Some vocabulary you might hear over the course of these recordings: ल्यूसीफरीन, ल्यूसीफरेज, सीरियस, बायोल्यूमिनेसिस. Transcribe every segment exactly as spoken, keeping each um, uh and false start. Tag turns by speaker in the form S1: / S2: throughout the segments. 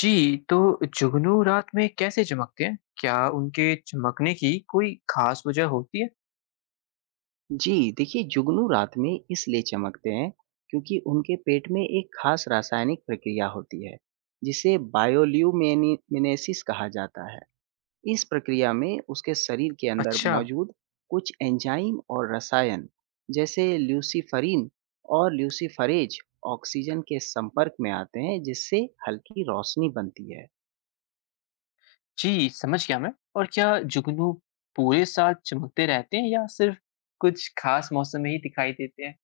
S1: जी, तो जुगनू रात में कैसे चमकते हैं? क्या उनके चमकने की कोई खास वजह होती है?
S2: जी, देखिए जुगनू रात में इसलिए चमकते हैं क्योंकि उनके पेट में एक खास रासायनिक प्रक्रिया होती है, जिसे बायोल्यूमिनेसिस कहा जाता है। इस प्रक्रिया में उसके शरीर के अंदर
S1: अच्छा,
S2: मौजूद कुछ एंजाइम और रसायन, जैसे ल्यूसीफरीन और ल्यूसीफरेज, ऑक्सीजन के संपर्क में आते हैं, जिससे हल्की रोशनी बनती है।
S1: जी, समझ गया मैं। और क्या जुगनू पूरे साल चमकते रहते हैं या सिर्फ कुछ खास मौसम में ही दिखाई देते हैं?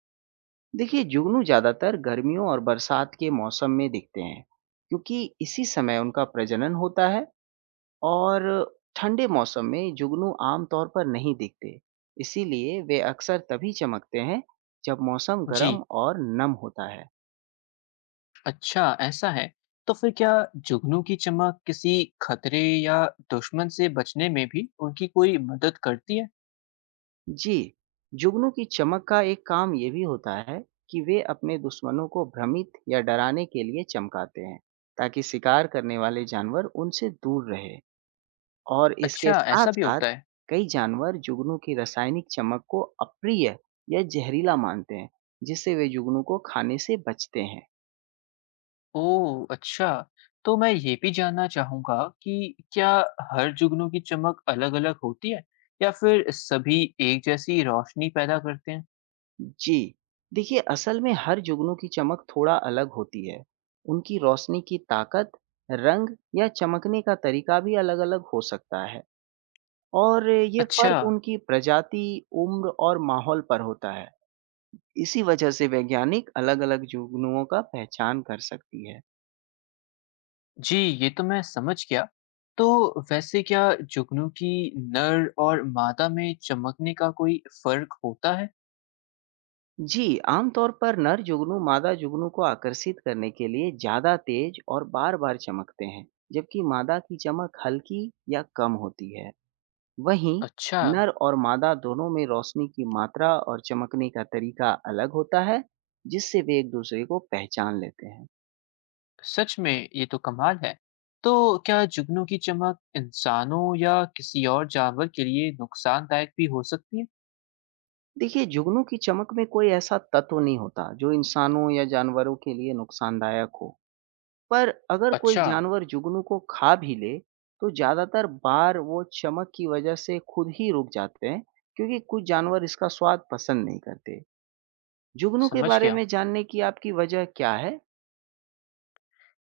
S2: देखिए, जुगनू ज़्यादातर गर्मियों और बरसात के मौसम में दिखते हैं, क्योंकि इसी समय उनका प्रजनन होता है। और ठंडे मौसम में जुगनू आम तौर पर नहीं दिखते, इसीलिए वे अक्सर तभी चमकते हैं जब मौसम गर्म
S1: जी,
S2: और नम होता है।
S1: अच्छा, ऐसा है। तो फिर क्या जुगनू की चमक किसी खतरे या दुश्मन से बचने में भी उनकी कोई मदद करती है?
S2: जी, जुगनू की चमक का एक काम ये भी होता है कि वे अपने दुश्मनों को भ्रमित या डराने के लिए चमकाते हैं, ताकि शिकार करने वाले जानवर उनसे दूर रहे। और इसके
S1: अच्छा, ऐसा भी
S2: साथ-साथ
S1: होता है।
S2: कई जानवर जुगनू की रासायनिक चमक को अप्रिय या जहरीला मानते हैं, जिससे वे जुगनू को खाने से बचते हैं।
S1: ओह! अच्छा। तो मैं ये भी जानना चाहूँगा कि क्या हर जुगनू की चमक अलग-अलग होती है या फिर सभी एक जैसी रोशनी पैदा करते हैं?
S2: जी। देखिए, असल में हर जुगनू की चमक थोड़ा अलग होती है। उनकी रोशनी की ताकत, रंग या चमकने का तरीका भी अलग-अलग हो सकता है, और ये
S1: अच्छा,
S2: फ़र्क उनकी प्रजाति, उम्र और माहौल पर होता है। इसी वजह से वैज्ञानिक अलग-अलग जुगनुओं का पहचान कर सकती है।
S1: जी, ये तो मैं समझ गया। तो वैसे क्या जुगनू की नर और मादा में चमकने का कोई फ़र्क होता है?
S2: जी, आमतौर पर नर जुगनू मादा जुगनू को आकर्षित करने के लिए ज़्यादा तेज़ और बार-बार चमकते हैं, जबकि मादा की चमक हल्की या कम होती है। वहीं
S1: अच्छा,
S2: नर और मादा दोनों में रोशनी की मात्रा और चमकने का तरीका अलग होता है, जिससे वे एक दूसरे को पहचान लेते हैं।
S1: सच में ये तो कमाल है। तो क्या जुगनू की चमक इंसानों या किसी और जानवर के लिए नुकसानदायक भी हो सकती है?
S2: देखिए, जुगनू की चमक में कोई ऐसा तत्व नहीं होता जो इंसानों या जानवरों के लिए नुकसानदायक हो। पर अगर कोई
S1: अच्छा,
S2: जानवर जुगनू को खा भी ले, तो ज्यादातर बार वो चमक की वजह से खुद ही रुक जाते हैं, क्योंकि कुछ जानवर इसका स्वाद पसंद नहीं करते। जुगनू के
S1: समझ
S2: बारे
S1: गया।
S2: में जानने की आपकी वजह क्या है?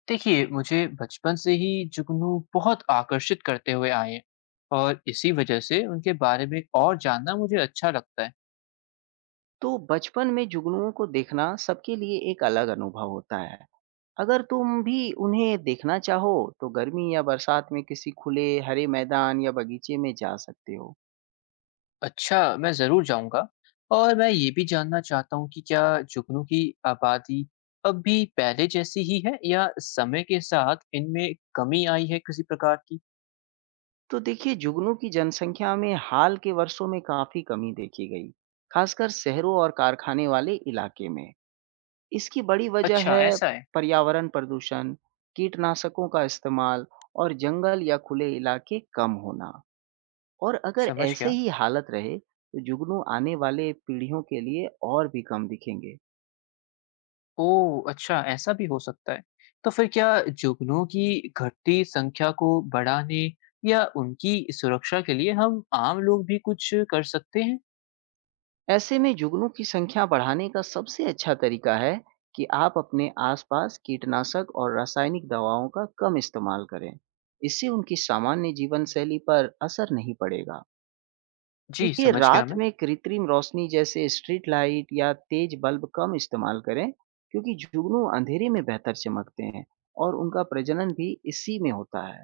S1: देखिए, मुझे बचपन से ही जुगनू बहुत आकर्षित करते हुए आए हैं और इसी वजह से उनके बारे में और जानना मुझे अच्छा लगता है।
S2: तो बचपन में जुगनुओं को देखना सबके लिए एक अलग अनुभव होता है। अगर तुम भी उन्हें देखना चाहो, तो गर्मी या बरसात में किसी खुले हरे मैदान या बगीचे में जा सकते हो।
S1: अच्छा, मैं ज़रूर जाऊँगा और मैं ये भी जानना चाहता हूँ कि क्या जुगनू की आबादी अब भी पहले जैसी ही है या समय के साथ इनमें कमी आई है किसी प्रकार की?
S2: तो देखिए, जुगनू की जनसंख्या में हाल के वर्षों में काफी कमी देखी गई, खासकर शहरों और कारखाने वाले इलाके में। इसकी बड़ी वजह
S1: अच्छा,
S2: है
S1: ऐसा है।
S2: पर्यावरण प्रदूषण, कीटनाशकों का इस्तेमाल और जंगल या खुले इलाके कम होना। और अगर
S1: समझ
S2: ऐसे
S1: गया।
S2: ही हालत रहे, तो जुगनू आने वाले पीढ़ियों के लिए और भी कम दिखेंगे।
S1: ओह! अच्छा, ऐसा भी हो सकता है। तो फिर क्या जुगनुओं की घटती संख्या को बढ़ाने या उनकी सुरक्षा के लिए हम आम लोग भी कुछ कर सकते हैं?
S2: ऐसे में जुगनू की संख्या बढ़ाने का सबसे अच्छा तरीका है कि आप अपने आसपास कीटनाशक और रासायनिक दवाओं का कम इस्तेमाल करें। इससे उनकी सामान्य जीवन शैली पर असर नहीं पड़ेगा।
S1: जी,
S2: देखिए,
S1: समझ गया
S2: रात
S1: मैं।
S2: में कृत्रिम रोशनी जैसे स्ट्रीट लाइट या तेज बल्ब कम इस्तेमाल करें, क्योंकि जुगनू अंधेरे में बेहतर चमकते हैं और उनका प्रजनन भी इसी में होता है।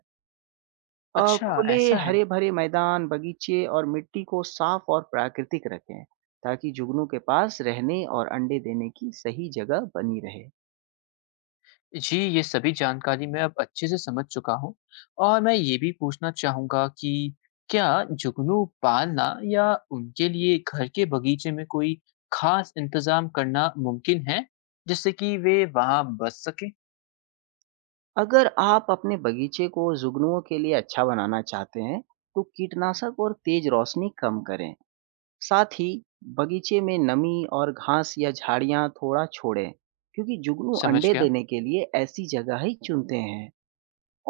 S2: अ,
S1: अच्छा,
S2: खुले
S1: ऐसा है।
S2: हरे-भरे मैदान, बगीचे और मिट्टी को साफ और प्राकृतिक रखें, ताकि जुगनू के पास रहने और अंडे देने की सही जगह बनी रहे।
S1: जी, ये सभी जानकारी मैं अब अच्छे से समझ चुका हूँ और मैं ये भी पूछना चाहूँगा कि क्या जुगनू पालना या उनके लिए घर के बगीचे में कोई खास इंतज़ाम करना मुमकिन है, जिससे कि वे वहाँ बस सकें?
S2: अगर आप अपने बगीचे को जुगनुओं के लिए अच्छा बनाना चाहते हैं, तो कीटनाशक और तेज रोशनी कम करें। साथ ही बगीचे में नमी और घास या झाड़ियाँ थोड़ा छोड़ें, क्योंकि जुगनू
S1: समझ
S2: अंडे
S1: गया।
S2: देने के लिए ऐसी जगह ही चुनते हैं।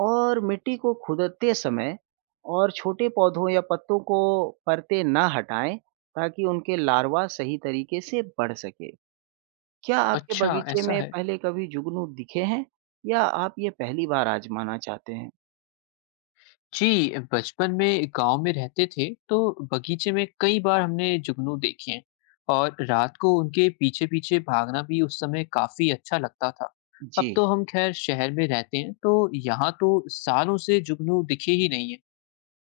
S2: और मिट्टी को खुदते समय और छोटे पौधों या पत्तों को परते ना हटाएं, ताकि उनके लार्वा सही तरीके से बढ़ सके। क्या आपके
S1: अच्छा,
S2: बगीचे
S1: ऐसा
S2: में
S1: है।
S2: पहले कभी जुगनू दिखे हैं या आप ये पहली बार आजमाना चाहते हैं?
S1: जी, बचपन में गांव में रहते थे तो बगीचे में कई बार हमने जुगनू देखे हैं और रात को उनके पीछे पीछे भागना भी उस समय काफी अच्छा लगता था।
S2: जी।
S1: अब तो हम खैर शहर में रहते हैं तो यहाँ तो सालों से जुगनू दिखे ही नहीं है।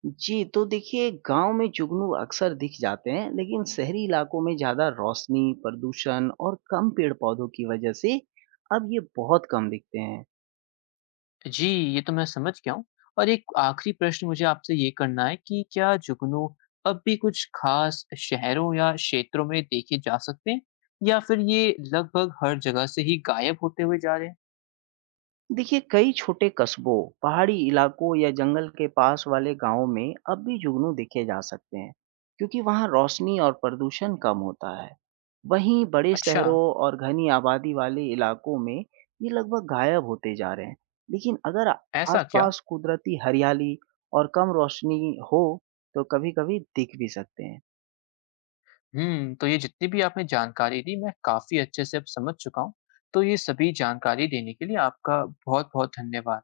S2: जी, तो देखिए, गांव में जुगनू अक्सर दिख जाते हैं, लेकिन शहरी इलाकों में ज़्यादा रोशनी, प्रदूषण और कम पेड़-पौधों की वजह से अब ये बहुत कम दिखते हैं।
S1: जी, ये तो मैं समझ गया हूँ और एक आखिरी प्रश्न मुझे आपसे ये करना है कि क्या जुगनू अब भी कुछ खास शहरों या क्षेत्रों में देखे जा सकते हैं या फिर ये लगभग हर जगह से ही गायब होते हुए जा रहे हैं?
S2: देखिए, कई छोटे कस्बों, पहाड़ी इलाकों या जंगल के पास वाले गांवों में अब भी जुगनू देखे जा सकते हैं, क्योंकि वहां रोशनी और प्रदूषण कम होता है। वहीं बड़े
S1: अच्छा।
S2: शहरों और घनी आबादी वाले इलाकों में ये लगभग गायब होते जा रहे हैं। लेकिन अगर
S1: ऐसा क्या?
S2: आसपास कुदरती हरियाली और कम रोशनी हो, तो कभी-कभी दिख भी सकते हैं।
S1: हुँ, तो ये जितनी भी आपने जानकारी दी मैं काफ़ी अच्छे से अब समझ चुका हूँ। तो ये सभी जानकारी देने के लिए आपका बहुत-बहुत धन्यवाद।